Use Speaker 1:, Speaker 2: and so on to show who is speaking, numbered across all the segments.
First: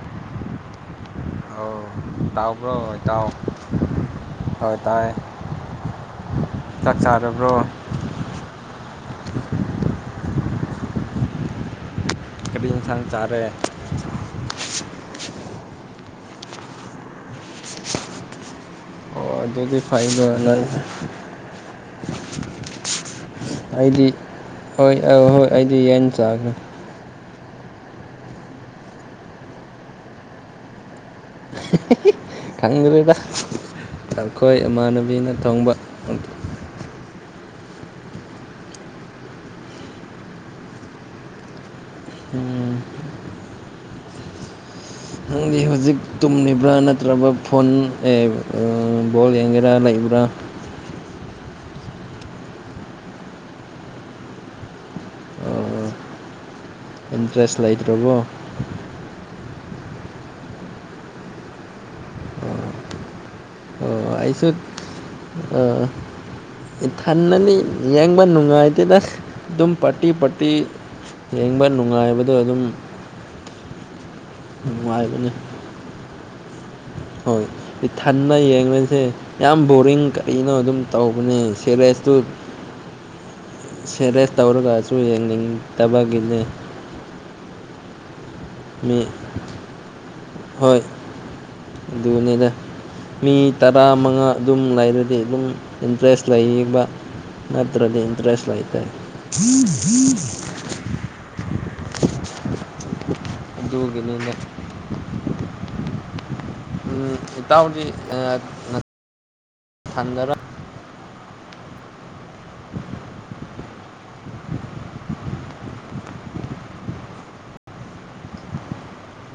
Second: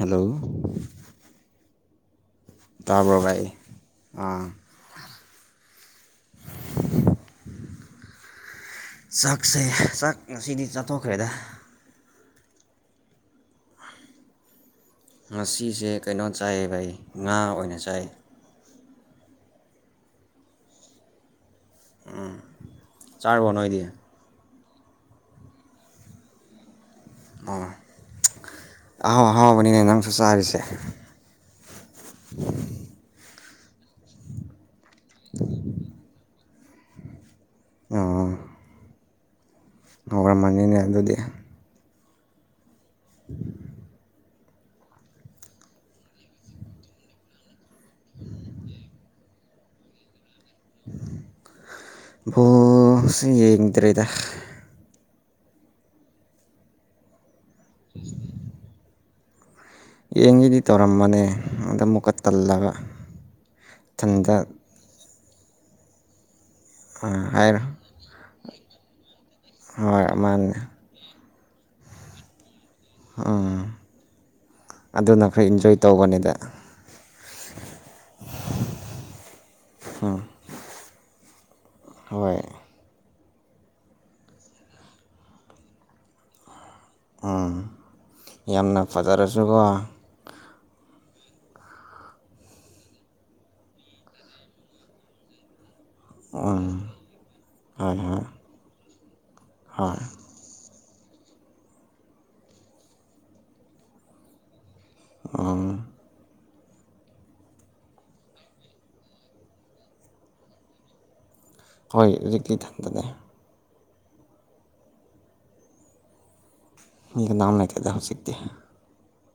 Speaker 1: Hello
Speaker 2: ꯑꯧ ꯇꯥꯕ꯭ꯔꯣ ꯏꯇꯥꯎ
Speaker 1: ꯑꯥ
Speaker 2: ꯍꯣꯏ ꯇꯥꯏ ꯆꯥꯛ ꯆꯥꯔꯕ꯭ꯔꯣ
Speaker 1: ꯆꯥꯛꯁꯦ ꯆꯥꯛ ꯉꯁꯤꯗꯤ ꯆꯥꯊꯣꯛꯈ꯭ꯔꯦꯗ
Speaker 2: ꯀ [unintelligible] ꯏꯟꯁꯥꯡ ꯆꯥꯔꯦ
Speaker 1: ꯉꯁꯤꯁꯦ ꯀꯩꯅꯣ ꯆꯥꯥꯏꯕ ꯑꯩ ꯉꯥ ꯑꯣꯏꯅ ꯆꯥꯏ
Speaker 2: ꯑꯣ ꯑꯗꯨꯗꯤ ꯐꯩꯗ‌ꯣ ꯅꯪ
Speaker 1: ꯆꯥꯔꯕꯣ ꯅꯣꯏꯗꯤ
Speaker 2: ꯑꯩꯗꯤ ꯍꯣꯏ ꯑ ꯍꯣꯏ ꯑꯩꯗꯤ ꯌ‌ꯦꯟ ꯆꯥꯈ꯭ꯔꯦ
Speaker 1: ꯑꯣ ꯑꯍꯥꯎ ꯑꯍꯥꯎꯕꯅꯤꯅꯦ ꯅꯪꯁꯨ ꯆꯥꯔꯤꯁꯦ
Speaker 2: ꯈꯪꯗ꯭ꯔꯦꯗ ꯑꯈꯣꯏ ꯏꯃꯥꯟꯅꯕꯤꯅ ꯊꯣꯡꯕ [unintelligible]
Speaker 1: ꯑꯥ ꯉꯧꯔꯝꯃꯅꯤꯅꯦ ꯑꯗꯨꯗꯤ
Speaker 2: ꯎꯝ
Speaker 1: [unintelligible]
Speaker 2: ꯅꯪꯗꯤ ꯍꯧꯖꯤꯛ ꯇꯨꯝꯂꯤꯕ꯭ꯔꯥ ꯅꯠꯇ꯭ꯔꯒ ꯐꯣꯟ ꯑ° ꯕꯣꯜ ꯌꯦꯡꯉꯤꯔꯥ ꯂꯩꯕ꯭ꯔꯥ
Speaker 1: ꯕꫭꯟꯁ° ꯌꯦꯡꯗ꯭ꯔꯦꯗ
Speaker 2: ꯏꯟꯇ꯭ꯔꯦꯁ ꯂꯩꯇ꯭ꯔꯕꯣ꯫
Speaker 1: ꯌꯦꯡꯒ°ꯗꯤ ꯇꯧꯔꯝꯕꯅꯦ ꯑꯗꯥ ꯑꯃꯨꯛꯀ ꯇꯜꯂꯕ
Speaker 2: ꯑꯣ
Speaker 1: ꯏꯊꯟꯇ
Speaker 2: ꯑꯩꯁꯨ ꯏꯊꯟꯗꯅꯤ꯫
Speaker 1: ꯍꯥꯏꯔꯣ
Speaker 2: ꯌꯦꯡꯕ ꯅꯨꯡꯉꯥꯏꯇꯦꯗ ꯑꯗꯨꯝ
Speaker 1: ꯍꯣꯏ
Speaker 2: ꯄꯥꯔꯇꯤ ꯄꯥꯔꯇꯤ
Speaker 1: ꯃꯥꯅꯦ
Speaker 2: ꯌꯦꯡꯕ ꯅꯨꯡꯉꯥꯏꯕꯗꯣ ꯑꯗꯨꯝ
Speaker 1: ꯎꯝ ꯑꯗꯨꯅ
Speaker 2: ꯅꯨꯡꯉꯥꯏꯕꯅꯦ
Speaker 1: ꯈꯥꯔ ꯏꯟꯖꯣꯏ ꯇꯧꯕꯅꯤꯗ꯫
Speaker 2: ꯍꯣꯏ ꯏꯊꯟꯕ ꯌꯦꯡꯕꯁꯦ ꯌꯥꯝ ꯕꯣꯔꯤꯡ ꯀꯔꯤꯅꯣ ꯑꯗꯨꯝ ꯇꯧꯕꯅꯦ꯫ ꯁꯦꯔꯦꯁꯇꯨꯠ
Speaker 1: ꯍꯣꯏ
Speaker 2: ꯁꯦꯔꯦꯁ ꯇꯧꯔꯒꯁꯨ ꯌꯦꯡꯅꯤꯡꯗꯕꯒꯤꯅꯦ
Speaker 1: ꯎꯝ ꯌꯥꯝꯅ
Speaker 2: ꯃꯤ
Speaker 1: ꯐꯥꯖꯔꯁꯨꯀꯣ
Speaker 2: ꯍꯣꯏ ꯑꯗꯨꯅꯤꯗ ꯃꯤ ꯇꯔꯥ ꯃꯉꯥ ꯑꯗꯨꯝ ꯂꯩꯔꯗꯤ ꯑꯗꯨꯝ ꯏꯟꯇꯔꯦꯁ
Speaker 1: ꯎꯝ
Speaker 2: ꯂꯩꯕ
Speaker 1: ꯍꯣꯏ
Speaker 2: ꯅꯠꯇ꯭ꯔꯗꯤ
Speaker 1: ꯍꯣꯏ
Speaker 2: ꯏꯟꯇꯔꯦꯁ ꯂꯩꯇ°
Speaker 1: ꯍꯣꯏ
Speaker 2: ꯑꯗꯨꯒꯤꯅꯤꯗꯥ
Speaker 1: ꯑꯥꯎ
Speaker 2: ꯑꯥ ꯏꯇꯥꯎꯗꯤ [inaudible] ꯊꯗꯔ
Speaker 1: ꯍꯣꯏ ꯍꯧꯖꯤꯛꯇꯤ ꯏꯊꯟꯗꯅꯦ ꯃꯤ ꯀꯅꯥꯝ ꯂꯩꯇꯦꯗ ꯍꯧꯖꯤꯛꯇꯤ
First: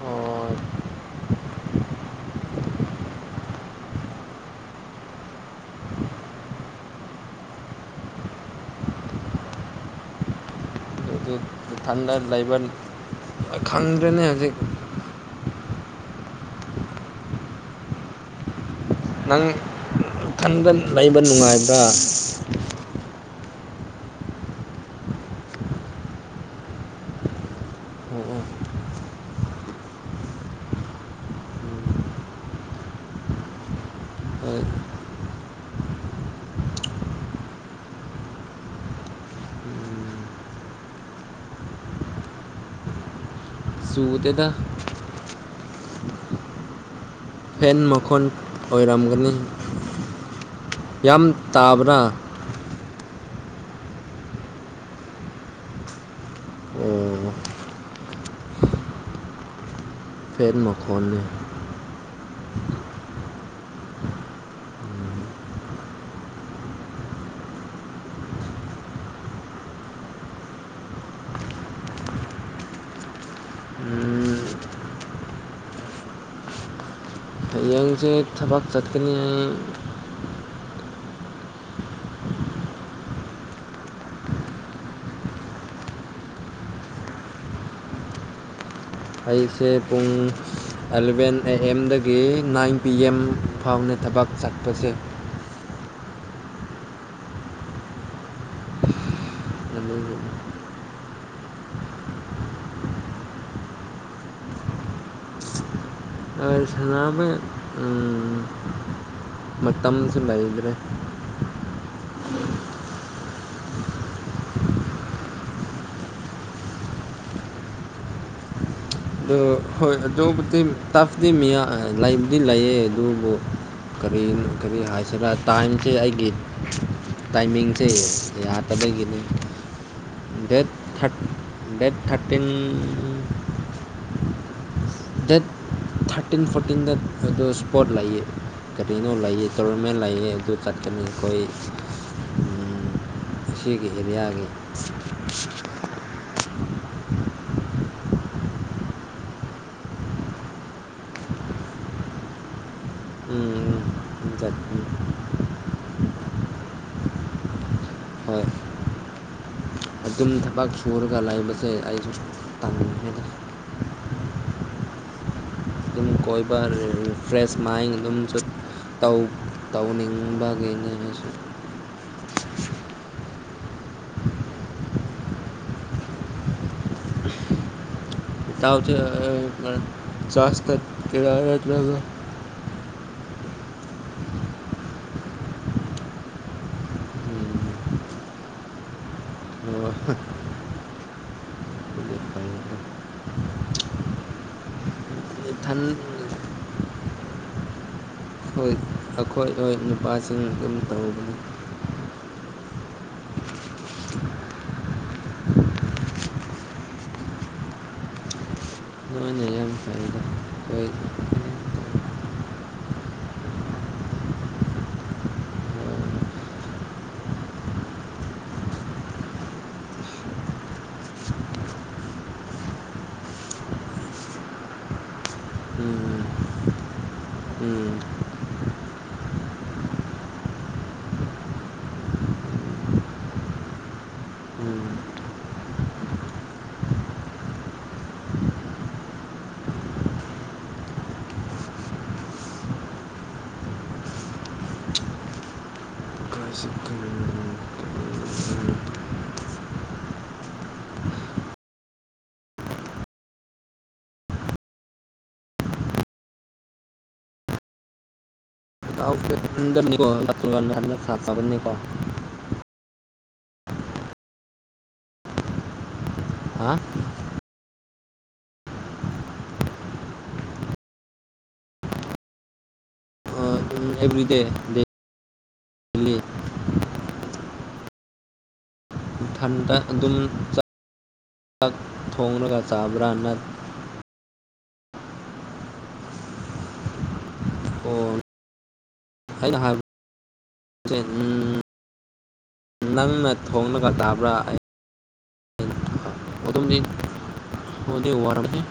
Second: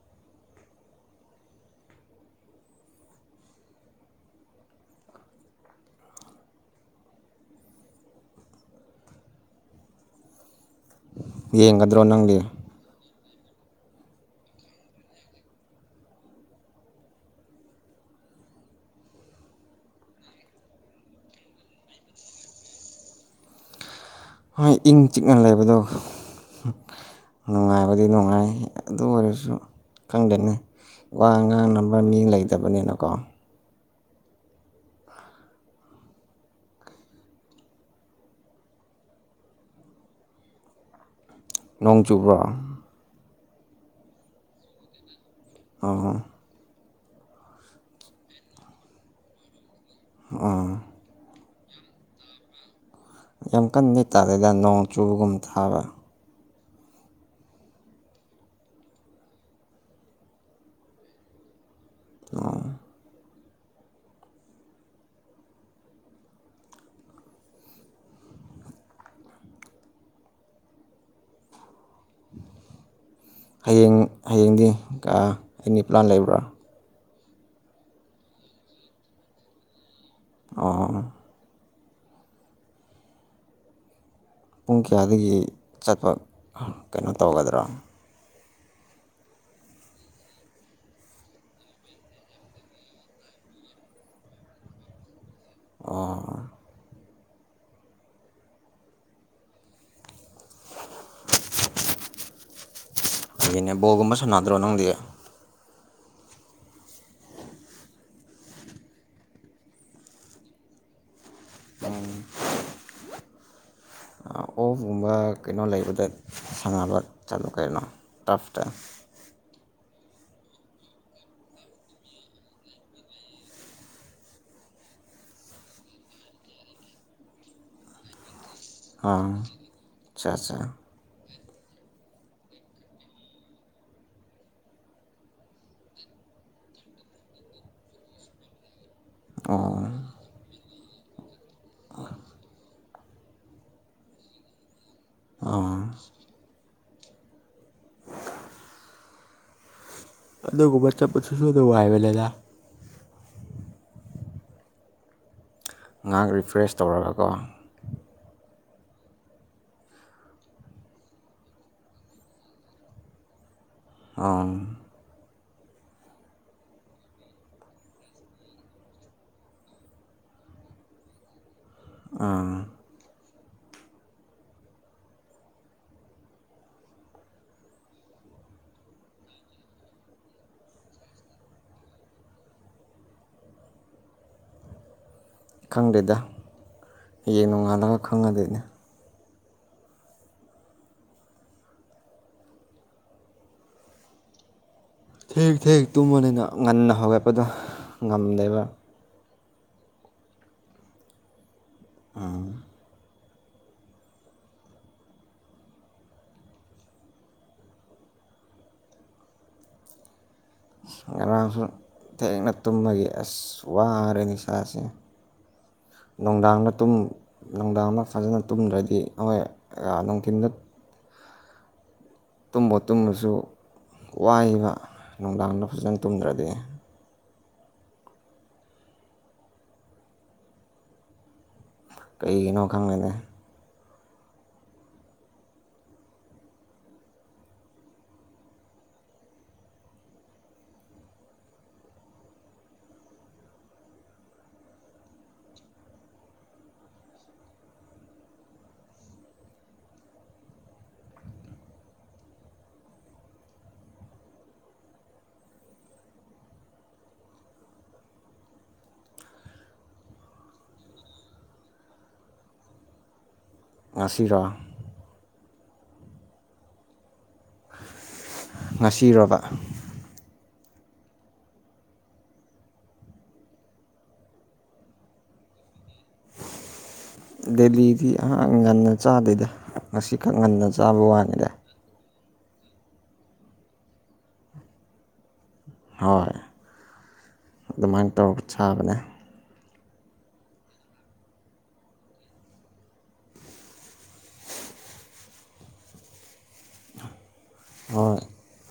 Speaker 2: ꯑꯣ ꯑꯗꯨꯗꯤ
Speaker 1: ꯌꯦꯡꯒꯗ꯭ꯔꯣ
Speaker 2: ꯏꯊꯟꯗ
Speaker 1: ꯅꯪꯗꯤ
Speaker 2: ꯂꯩꯕ ꯈꯪꯗ꯭ꯔꯦꯅꯦ ꯍꯧꯖꯤꯛ ꯅꯪ ꯅꯊꯟꯕ ꯂꯩꯕ ꯅꯨꯡꯉꯥꯏꯕ꯭ꯔꯥ
Speaker 1: ꯍꯣꯏ ꯏꯪ ꯆꯤꯛꯅ ꯂꯩꯕꯗꯣ ꯅꯨꯡꯉꯥꯏꯕꯗꯤ
Speaker 2: ꯑꯣ ꯑꯣ
Speaker 1: ꯅꯨꯡꯉꯥꯏ ꯑꯗꯨ ꯑꯣꯏꯔꯁꯨ ꯈꯪꯗꯦꯅꯦ ꯋꯥ ꯉꯥꯡꯅꯕ ꯃꯤ ꯂꯩꯇꯕꯅꯤꯅꯀꯣ
Speaker 2: ꯍꯣꯏ
Speaker 1: ꯅꯣꯡ ꯆꯨꯕ꯭ꯔꯣ
Speaker 2: ꯆꯨꯗꯦꯗꯥ
Speaker 1: ꯑꫭ
Speaker 2: ꯐꯦꯟ ꯃꯥꯈꯣꯟ ꯑꯣꯏꯔꯝꯒꯅꯤ
Speaker 1: ꯑꯣ
Speaker 2: ꯌꯥꯝ ꯇꯥꯕ꯭ꯔꯥ
Speaker 1: ꯌꯥꯝ ꯀꯟꯅꯗꯤ ꯇꯥꯗꯦꯗ ꯅꯣꯡ ꯆꯨꯕꯒꯨꯝ ꯇꯥꯕ
Speaker 2: ꯑꯣ ꯐꯦꯟ ꯃꯈꯣꯟꯅꯤ
Speaker 1: ꯑꯣ ꯍꯌꯦꯡ ꯍꯌꯦꯡꯗꯤ ꯀꯥ ꯍꯌ°ꯡꯒꯤ ꯄ꯭ꯂꯥꯟ ꯂꯩꯕ꯭ꯔꯥ
Speaker 2: ꯍꯌꯦꯡꯁꯦ ꯊꯕꯛ ꯆꯠꯀꯅꯤ ꯑꯩ
Speaker 1: ꯑꯣ ꯄꯨꯡ ꯀꯌꯥꯗꯒꯤ ꯆꯠꯄ ꯀꯩꯅꯣ ꯇꯧꯒꯗ꯭ꯔꯥ
Speaker 2: ꯑꯩꯁꯦ ꯄꯨꯡ ꯑꯦꯂꯚꯦꯟ ꯑꯦ ꯑꯦꯝꯗꯒꯤ ꯅꯥꯏꯟ ꯄꯤ ꯑꯦꯝ ꯐꯥꯎꯅꯦ ꯊꯕꯛ ꯆꯠꯄꯁꯦ꯫
Speaker 1: ꯑꯣ__
Speaker 2: [unintelligible]
Speaker 1: unintelligible ꯕꯣꯜꯒꯨꯝꯕ ꯁꯥꯟꯅꯗ꯭ꯔꯣ ꯅꯪꯗꯤ꯫
Speaker 2: ꯍꯥꯟꯅ ꯁꯥꯟꯅꯔꯝꯃꯦ ꯃꯇꯝꯁꯨ ꯂꯩꯥꯏꯗ꯭ꯔꯦ
Speaker 1: ꯎꯝ
Speaker 2: [inaudible]
Speaker 1: ꯑꯣꯐꯒꯨꯝꯕ ꯀꯩꯅꯣ ꯂꯩꯕꯗ ꯁꯥꯟꯅꯕ ꯆꯠꯂꯨ ꯀꯩꯅꯣ ꯇꯞꯇ
Speaker 2: ꯑꯗꯨ ꯍꯣꯏ ꯑꯗꯨꯕꯨꯗꯤ ꯇꯐꯇꯤ ꯃꯤ ꯂꯩꯕꯨꯗꯤ ꯂꯩꯌꯦ ꯑꯗꯨꯕꯨ ꯀꯔꯤ ꯀꯔꯤ ꯍꯥꯏꯁꯤꯔ ꯇꯥꯏꯝꯁꯦ ꯑꯩꯒꯤ ꯇꯥꯏꯃꯤꯡꯁꯦ ꯌꯥ ꯑꯗꯨꯒꯤꯅꯤ
Speaker 1: ꯑꯥ ꯑꯠꯆꯥ ꯑꯠꯆꯥ
Speaker 2: date date thirteen date thirteen ꯐꯣꯔꯇꯤꯟꯗ ꯑꯗꯨ ꯏꯁꯄꯣꯔꯠ ꯂꯩꯌꯦ ꯀꯔꯤꯅꯣ ꯂꯩꯌꯦ
Speaker 1: ꯑꯣ
Speaker 2: ꯇꯣꯔꯅꯥꯃꯦꯟ ꯂꯩꯌꯦ ꯑꯗꯨ ꯆꯠꯀꯅꯤ ꯑꯩꯈꯣꯏ ꯑꯁꯤꯒꯤ ꯍꯦꯂꯤꯌꯥꯒꯤ
Speaker 1: ꯑꯣ ꯑꯗꯨꯒꯨꯝꯕ ꯆꯠꯄꯗꯨꯁꯨ ꯅꯨꯉꯥꯏꯕꯅꯤꯗ
Speaker 2: ꯆꯠꯅꯤ
Speaker 1: ꯉꯥꯏꯍꯥꯛ ꯔꯤꯐ꯭ꯔꯦꯁ ꯇꯧꯔꯒꯀꯣ
Speaker 2: ꯍꯣꯏ ꯑꯗꯨꯝ ꯊꯕꯛ ꯁꯨꯔꯒ ꯂꯩꯕꯁꯦ ꯑꯩꯁꯨ ꯇꯟꯕꯅꯤꯗ
Speaker 1: ꯑꯣ
Speaker 2: ꯏꯪꯈꯣꯜ ꯀꯣꯏꯕ ꯔꯤꯐ꯭ꯔꯦꯁ ꯃꯥꯏꯟ ꯑꯗꯨꯝ ꯆꯠ ꯇꯧ ꯇꯧꯅꯤꯡꯕꯒꯤꯅꯤꯅꯦ ꯑꯩꯁꯨ
Speaker 1: ꯑꯣ
Speaker 2: ꯏꯇꯥꯎ ꯆꯥ ꯆꯥꯁꯦ ꯈꯔ ꯊꯛꯀꯦꯔ ꯅꯠꯇ꯭ꯔꯒ
Speaker 1: ꯈꯪꯗꯦꯗ ꯍꯌꯦꯡ ꯅꯣꯡꯉꯥꯜꯂꯒ ꯈꯪꯉꯗꯣꯏꯅꯦ
Speaker 2: ꯑꯣ
Speaker 1: ꯊꯦꯡ ꯊꯦꯡꯅ ꯇꯨꯝꯕꯅꯤꯅ ꯉꯟꯅ ꯍꯧꯒꯠꯄꯗꯣ ꯉꯝꯗꯦꯕ
Speaker 2: ꯍꯣꯏ ꯑꯩꯈꯣꯏ ꯍꯣꯏ ꯅꯨꯄꯥꯁꯤꯡꯅ ꯑꯗꯨꯝ ꯇꯧꯕꯅꯦ
Speaker 1: ꯑꯥ
Speaker 2: UNINTELLIGIBLE
Speaker 1: ꯉꯔꯥꯡꯁꯨ ꯊꯦꯡꯅ ꯇꯨꯝꯕꯒꯤ ꯑꯁ ꯋꯥꯔꯦꯅꯦ ꯏꯁꯥꯁꯦ ꯅꯨꯡꯗꯥꯡꯅ ꯇꯨꯝ ꯅꯨꯡꯗꯥꯡꯗ ꯐꯖꯅ ꯇꯨꯝꯗ꯭ꯔꯗꯤ ꯍꯣꯏ ꯅꯨꯡꯊꯤꯟꯗ ꯇꯨꯝꯕꯨ ꯇꯨꯝꯂꯁꯨ ꯋꯥꯏꯕ ꯅꯨꯡꯗꯥꯡꯗ ꯐꯖꯅ
Speaker 2: ꯎꯝ
Speaker 1: ꯇꯨꯝꯗ꯭ꯔꯗꯤ
Speaker 2: ꯎꯝ
Speaker 1: ꯀꯩꯒꯤꯅꯣ ꯈꯪꯗꯦꯅꯦ
Speaker 2: UNINTELLIGIBLE ꯢꯇꯥꯎ ꯁꯤꯗ UNINTELLIGIBLE
Speaker 1: ꯉꯁꯤꯔꯣ
Speaker 2: ꯍꯥ
Speaker 1: ꯉꯁꯤꯔꯣꯕ
Speaker 2: ꯎꯝ ꯑꯦꯕ꯭ꯔꯤꯗꯦ ꯂꯦꯞ
Speaker 1: ꯗꯦꯜꯂꯤꯗꯤ ꯑꯥ ꯉꯟꯅ ꯆꯥꯗꯦꯗ
Speaker 2: ꯏꯊꯟꯇ
Speaker 1: ꯉꯁꯤ ꯈꯛ ꯉꯟꯅ ꯆꯥꯕ ꯋꯥꯅꯤꯗ
Speaker 2: ꯑꯛ ꯊꯣꯡꯔꯒ ꯆꯕ꯭ꯔꯥ ꯅꯠ__
Speaker 1: ꯍꯣꯏ
Speaker 2: ꯑꯣ
Speaker 1: ꯑꯗꯨꯃꯥꯏꯟ ꯇꯧꯔꯒ ꯆꯥꯕꯅꯦ
Speaker 2: ꯑꯩꯅ ꯍꯥꯏꯕꯠꯁꯦ ꯎꯝ ꯅꯪꯅ ꯊꯣꯡꯂꯒ ꯆꯥꯕ꯭ꯔꯥ ꯑꯩ [unintelligible] ꯑꯗꯨꯝꯗꯤ ꯋꯥꯗꯤ
Speaker 1: ꯍꯣꯏ
Speaker 2: ꯋꯥꯔꯝꯅꯤ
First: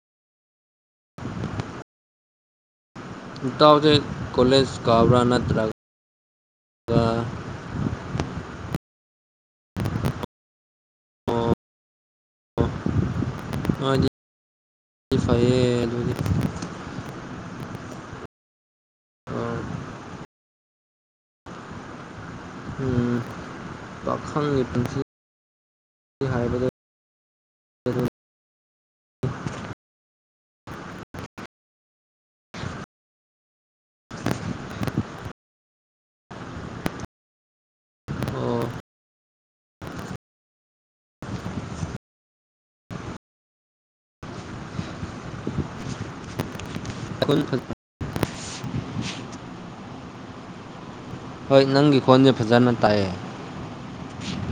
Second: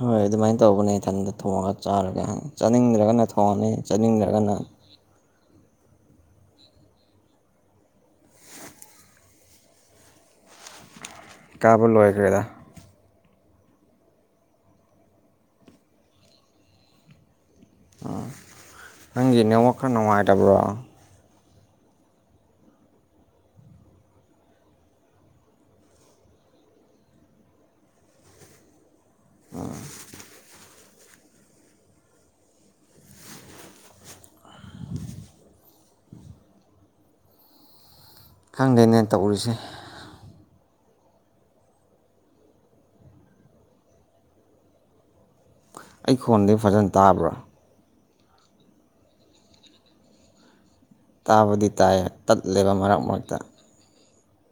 Speaker 1: ꯍꯣꯏ ꯑꯗꯨꯃꯥꯏꯟ ꯇꯧꯕꯅꯦ ꯏꯊꯟꯗ ꯊꯣꯡꯉ ꯆꯥꯔꯝꯅꯦ ꯑꯪ ꯆꯥꯅꯤꯡꯗ꯭ꯔꯒꯅ ꯊꯣꯡꯅꯤ ꯆꯥꯅꯤꯡꯗ꯭ꯔꯒꯅ__
Speaker 2: ꯀꯥꯕ꯭ꯔ ꯅꯠꯇ꯭ꯔ__ ꯒꯥ ꯑꯣ
Speaker 1: ꯀꯥꯕ ꯂꯣꯏꯈ꯭ꯔꯦꯗ
Speaker 2: ꯅꯣꯏꯗꯤ ꯐꯩꯌꯦ ꯑꯗꯨꯗꯤ
Speaker 1: ꯑꯥ ꯅꯪꯒꯤ ꯅꯦꯠꯋꯥꯛ ꯈꯔ ꯅꯨꯡꯉꯥꯏꯇꯕ꯭ꯔꯣ
Speaker 2: ꯎꯝ ꯄꯥꯈꯪꯒꯤ ꯄꯨꯟꯁꯤꯅꯤ ꯍꯥꯏꯕꯗ
Speaker 1: ꯑꯥ
Speaker 2: ꯑꯣ
Speaker 1: ꯈꯪꯗꯦꯅꯦ ꯇꯧꯔꯤꯁꯦ ꯑꯩ ꯈꯣꯟꯗꯤ ꯐꯖꯟ__
Speaker 2: ꯑꯈꯨꯜ ꯊꯛꯇ ꯍꯣꯏ
Speaker 1: ꯇꯥꯕꯨꯗꯤ ꯇꯥꯏ
Speaker 2: ꯅꯪꯒꯤ ꯈꯣꯟꯁꯦ ꯐꯖꯅ
Speaker 1: ꯇꯠꯂꯦꯕ ꯃꯔꯛ
Speaker 2: ꯇꯥꯏꯌꯦ
Speaker 1: ꯃꯔꯛꯇ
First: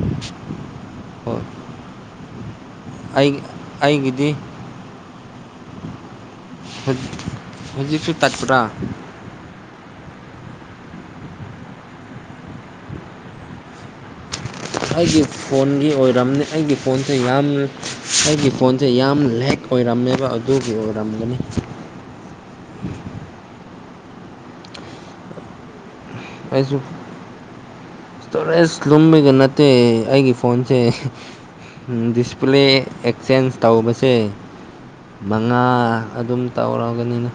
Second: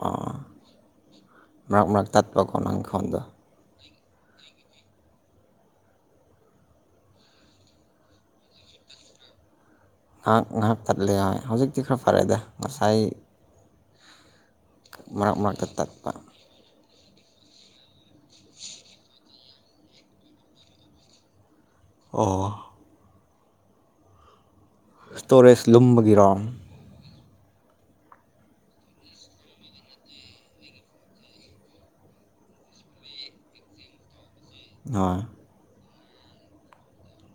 Speaker 1: ꯑꯣ
Speaker 2: ꯍꯣꯏ
Speaker 1: ꯃꯔꯛ ꯃꯔꯛ ꯇꯠꯄꯀꯣ ꯅꯪ ꯈꯣꯟꯗꯣ
Speaker 2: ꯑꯩ ꯑꯩꯒꯤꯗꯤ ꯍꯨꯠ ꯍꯨꯖꯤꯛ ꯇꯠꯄꯔꯥ
Speaker 1: ꯑꯥꯛ ꯉꯥꯍꯥꯛ ꯇꯠꯂꯦ ꯍꯥꯏ ꯍꯧꯖꯤꯛꯇꯤ ꯈꯔ ꯐꯔꯦꯗ ꯉꯁꯥꯏ
Speaker 2: ꯑꯩꯒꯤ
Speaker 1: ꯃꯔꯛ ꯃꯔꯛꯇ
Speaker 2: ꯐꯣꯟꯒꯤ
Speaker 1: ꯇꯠꯄ
Speaker 2: ꯑꯣꯏꯔꯝꯅꯤ ꯑꯩꯒꯤ ꯐꯣꯟꯁꯦ ꯌꯥꯝ ꯑꯩꯒꯤ ꯐꯣꯟꯁꯦ ꯌꯥꯝ ꯂꯦꯛ ꯑꯣꯏꯔꯝꯃꯦꯕ ꯑꯗꯨꯒꯤ ꯑꯣꯏꯔꯝꯒꯅꯤ
Speaker 1: ꯑꯣ ꯁ꯭ꯇꯣꯔꯦꯖ ꯂꯨꯝꯕꯒꯤꯔꯣ
Speaker 2: ꯏꯖꯨꯞ ꯏꯁꯇꯣꯔꯦꯖ ꯂꯨꯝꯕꯩꯒ ꯅꯠꯇꯦ ꯑꯩꯒꯤ ꯐꯣꯟꯁꯦ ꯗꯤꯁꯄ꯭ꯂꯦ ꯑꯦꯛꯆꯦꯟꯖ ꯇꯧꯕꯁꯦ
Speaker 1: ꯑꯣ
Speaker 2: ꯉꯥ ꯑꯗꯨꯝ ꯇꯧꯔꯒꯅꯤꯅ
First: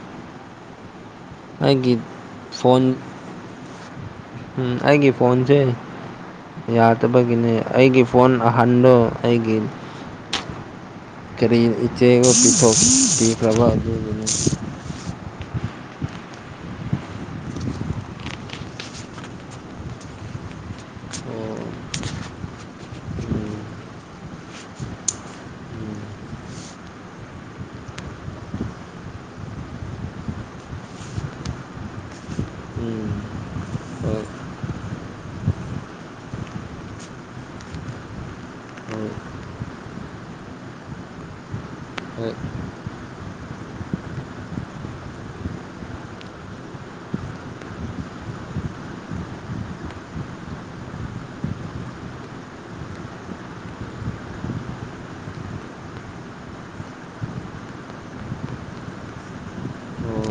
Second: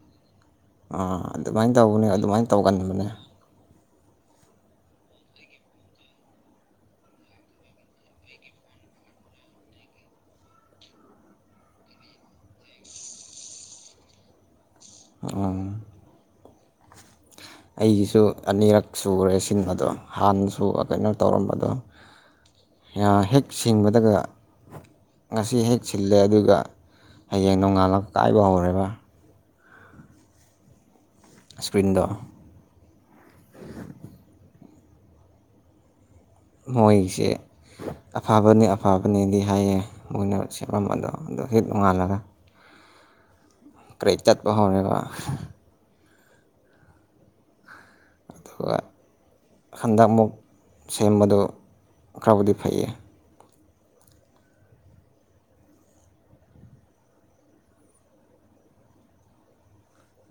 Speaker 1: ꯑꯥ ꯑꯗꯨꯃꯥꯏꯟ ꯇꯧꯕꯅꯦ ꯑꯗꯨꯃꯥꯏꯟ ꯇꯧꯒꯟꯕꯅꯦ
Speaker 2: ꯎꯝ ꯑꯩꯒꯤ ꯐꯣꯟꯁꯦ ꯌꯥꯗꯕꯒꯤꯅꯦ ꯑꯩꯒꯤ ꯐꯣꯟ ꯑꯍꯟꯗꯣ ꯑꯩꯒꯤ ꯀꯔꯤ ꯏꯆꯦꯕꯨ ꯄꯤꯊꯣꯛ ꯄꯤꯈ꯭ꯔꯕꯥ ꯑꯗꯨꯒꯤꯅꯦ
Speaker 1: ꯑꯥꯡ ꯑꯩꯒꯤꯁꯨ ꯑꯅꯤꯔꯛ ꯁꯨꯔꯦ ꯁꯤꯟ ꯑꯗꯣ ꯍꯥꯟꯅꯁꯨ ꯑꯥ ꯀꯩꯅꯣ
Speaker 2: ꯑꯣ
Speaker 1: ꯇꯧꯔꯝꯕꯗꯣ ꯌꯥꯝ ꯍꯦꯛ ꯁꯤꯡꯕꯗꯥꯒ ꯉꯁꯤ ꯍꯦꯛ ꯁꯤꯜꯂꯦ ꯑꯗꯨꯒ ꯍꯌꯦꯡ ꯅꯣꯡꯉꯥꯜꯂ ꯀꯥꯏꯕ ꯍꯧꯔꯦꯕ ꯏꯁ꯭ꯀ꯭ꯔꯤꯟꯗꯣ
Speaker 2: ꯎꯝ ꯍꯣꯏ
Speaker 1: ꯃꯣꯏꯒꯤꯁꯦ ꯑꯐꯕꯅꯦ
Speaker 2: ꯍꯣꯏ
Speaker 1: ꯑꯐꯕꯅꯦꯗꯤ ꯍꯥꯏꯌꯦ ꯃꯣꯏꯅ ꯁꯦꯃꯝꯕꯗꯣ ꯑꯗꯨ ꯍꯦꯛ ꯅꯣꯡꯉꯥꯜꯂꯒ
Speaker 2: ꯍꯣꯏ
Speaker 1: ꯀ꯭ꯔꯦꯛ ꯆꯠꯄ ꯍꯧꯔꯦꯕ ꯑꯗꯨꯒ ꯍꯟꯗꯛꯃꯨꯛ ꯁꯦꯝꯕꯗꯨ ꯈꯔꯕꯨꯗꯤ ꯐꯩꯌꯦ
Speaker 2: ꯑꯣ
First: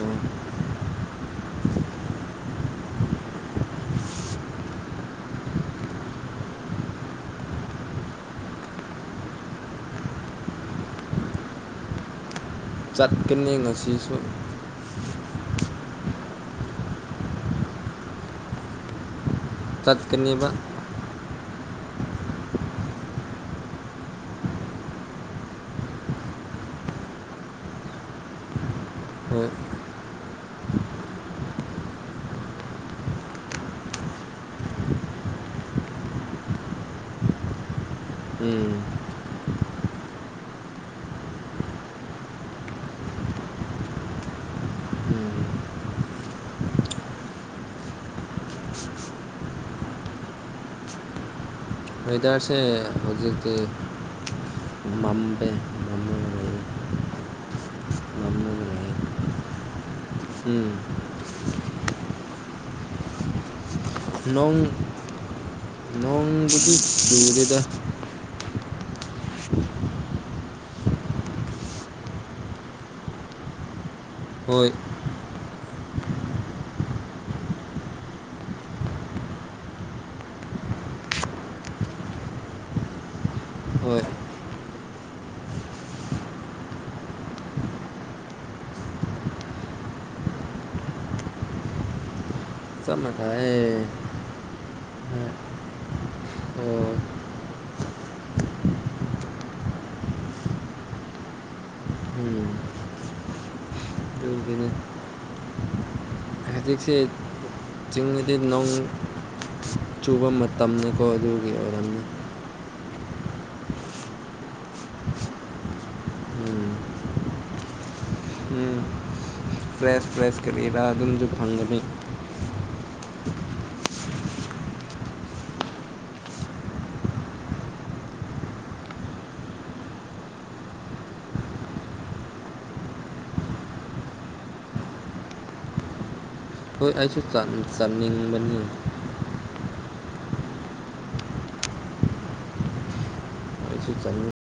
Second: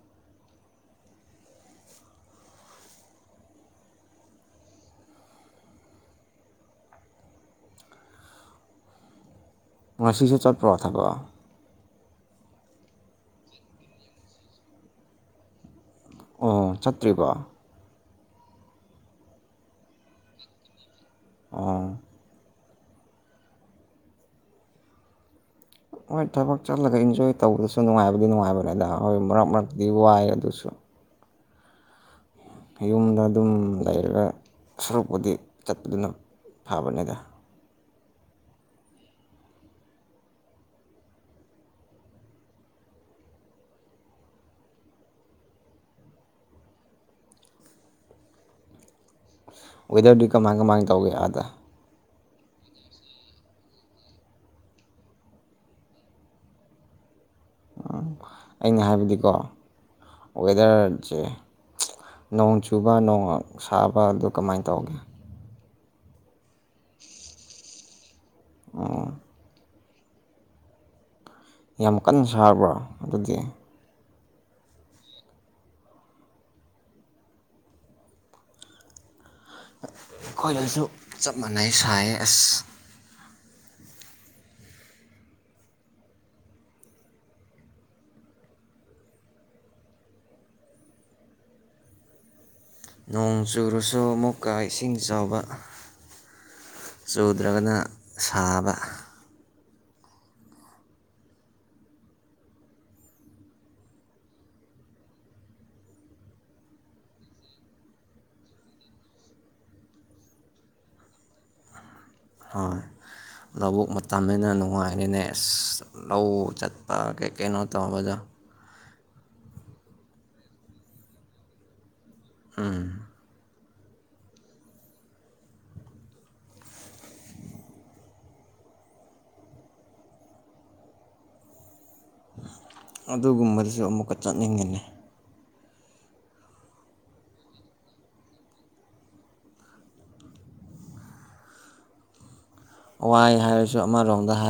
Speaker 1: ꯉꯁꯤꯁꯨ ꯆꯠꯄ꯭ꯔꯣ ꯊꯕꯛ
Speaker 2: ꯆꯠꯀꯅꯤ ꯉꯁꯤꯁꯨ
Speaker 1: ꯑꯣ ꯆꯠꯇ꯭ꯔꯤꯕꯣ
Speaker 2: ꯇꯠꯀꯅꯤꯕ
Speaker 1: ꯑꯣ ꯍꯣꯏ ꯊꯕꯛ ꯆꯠꯂꯒ ꯏꯟꯖꯣꯏ ꯇꯧꯕꯗꯁꯨ ꯅꯨꯡꯉꯥꯏꯕꯗꯤ ꯅꯨꯡꯉꯥꯏꯕꯅꯦꯗ ꯍꯣꯏ ꯃꯔꯛ ꯃꯔꯛꯇꯤ ꯋꯥꯏ ꯑꯗꯨꯁꯨ ꯌꯨꯝꯗ ꯑꯗꯨꯝ ꯂꯩꯔꯒ ꯁꯔꯨꯛꯄꯨꯗꯤ ꯆꯠꯄꯗꯨꯅ ꯐꯕꯅꯦꯗ
Speaker 2: ꯎꯝ ꯎꯝ [unintelligible]
Speaker 1: ꯋꯦꯗꯔꯗꯤ ꯀꯃꯥꯏ ꯀꯃꯥꯏꯅ ꯇꯧꯒꯦ ꯑꯥꯗ
Speaker 2: ꯋꯦꯗꯔꯁꯦ ꯍꯧꯖꯤꯛꯇꯤ ꯃꯝꯕꯦ
Speaker 1: ꯎꯝ ꯑꯩꯅ
Speaker 2: ꯂꯩꯌꯦ
Speaker 1: ꯍꯥꯏꯕꯗꯤꯀꯣ
Speaker 2: ꯎꯝ
Speaker 1: ꯋꯦꯗꯔꯁꯦ ꯅꯣꯡ ꯆꯨꯕ ꯅꯣꯡ ꯁꯥꯕ ꯑꯗꯨ
Speaker 2: ꯅꯣꯡ
Speaker 1: ꯀꯃꯥꯏꯅ ꯇꯧꯒꯦ
Speaker 2: ꯅꯣꯡꯕꯨꯗꯤ ꯆꯨꯗꯦꯗ [unintelligible]
Speaker 1: ꯌꯥꯝ ꯀꯟꯅ ꯁꯥꯕ꯭ꯔ ꯑꯗꯨꯗꯤ
Speaker 2: ꯍꯣꯏ
Speaker 1: ꯑꯩꯈꯣꯏꯅꯁꯨ ꯆꯞ ꯃꯥꯟꯅꯩ ꯁꯥꯏꯌꯦ ꯑꯁ
Speaker 2: ꯍꯣꯏ ꯆꯞꯅ
Speaker 1: ꯅꯣꯡ
Speaker 2: ꯇꯥꯏꯌꯦ
Speaker 1: ꯆꯨꯔꯨꯁꯨ ꯑꯃꯨꯛ ꯀꯥ ꯏꯁꯤꯡ ꯆꯥꯎꯕ
Speaker 2: ꯍꯣꯏ
Speaker 1: ꯆꯨꯗ꯭ꯔꯒꯅ ꯁꯥꯕ
Speaker 2: ꯎꯝꯅꯦ [unintelligible] ꯍꯖꯤꯛꯁꯦ ꯆꯤꯡꯗꯗꯤ ꯅꯣꯡ ꯆꯨꯕ ꯃꯇꯝꯅꯤꯀꯣ ꯑꯗꯨꯒꯤ ꯑꯣꯏꯔꯝꯅꯤ
Speaker 1: ꯍꯣꯏ ꯂꯕꯨꯛ ꯃꯇꯝꯅꯤꯅ ꯅꯨꯡꯉꯥꯏꯔꯦꯅꯦ ꯑꯁ ꯂꯧ
Speaker 2: ꯎꯝ
Speaker 1: ꯆꯠꯄ ꯀꯩ ꯀꯩꯅꯣ ꯇꯧꯕ ꯑꯣꯖꯥ
Speaker 2: ꯎꯝ ꯐ꯭ꯔꯦꯁ ꯐ꯭ꯔꯦꯁ ꯀꯔꯤꯔꯥ ꯑꯗꯨꯨꯝꯖꯨ ꯐꯪꯒꯅꯤ
Speaker 1: ꯎꯝ ꯑꯗꯨꯒꯨꯝꯕꯗꯨꯁꯨ ꯑꯃꯨꯛꯀ ꯆꯠꯅꯤꯡꯒꯅꯤ
Speaker 2: ꯍꯣꯏ ꯑꯩꯁꯨ ꯆꯥꯠ ꯆꯠꯅꯤꯡꯕꯅꯤ
Speaker 1: ꯋꯥꯏ ꯍꯥꯏꯔꯁꯨ
Speaker 2: ꯑꯩꯁꯨ ꯆꯥꯅꯤꯡ
Speaker 1: ꯑꯃꯔꯣꯝꯗ ꯍꯥꯏ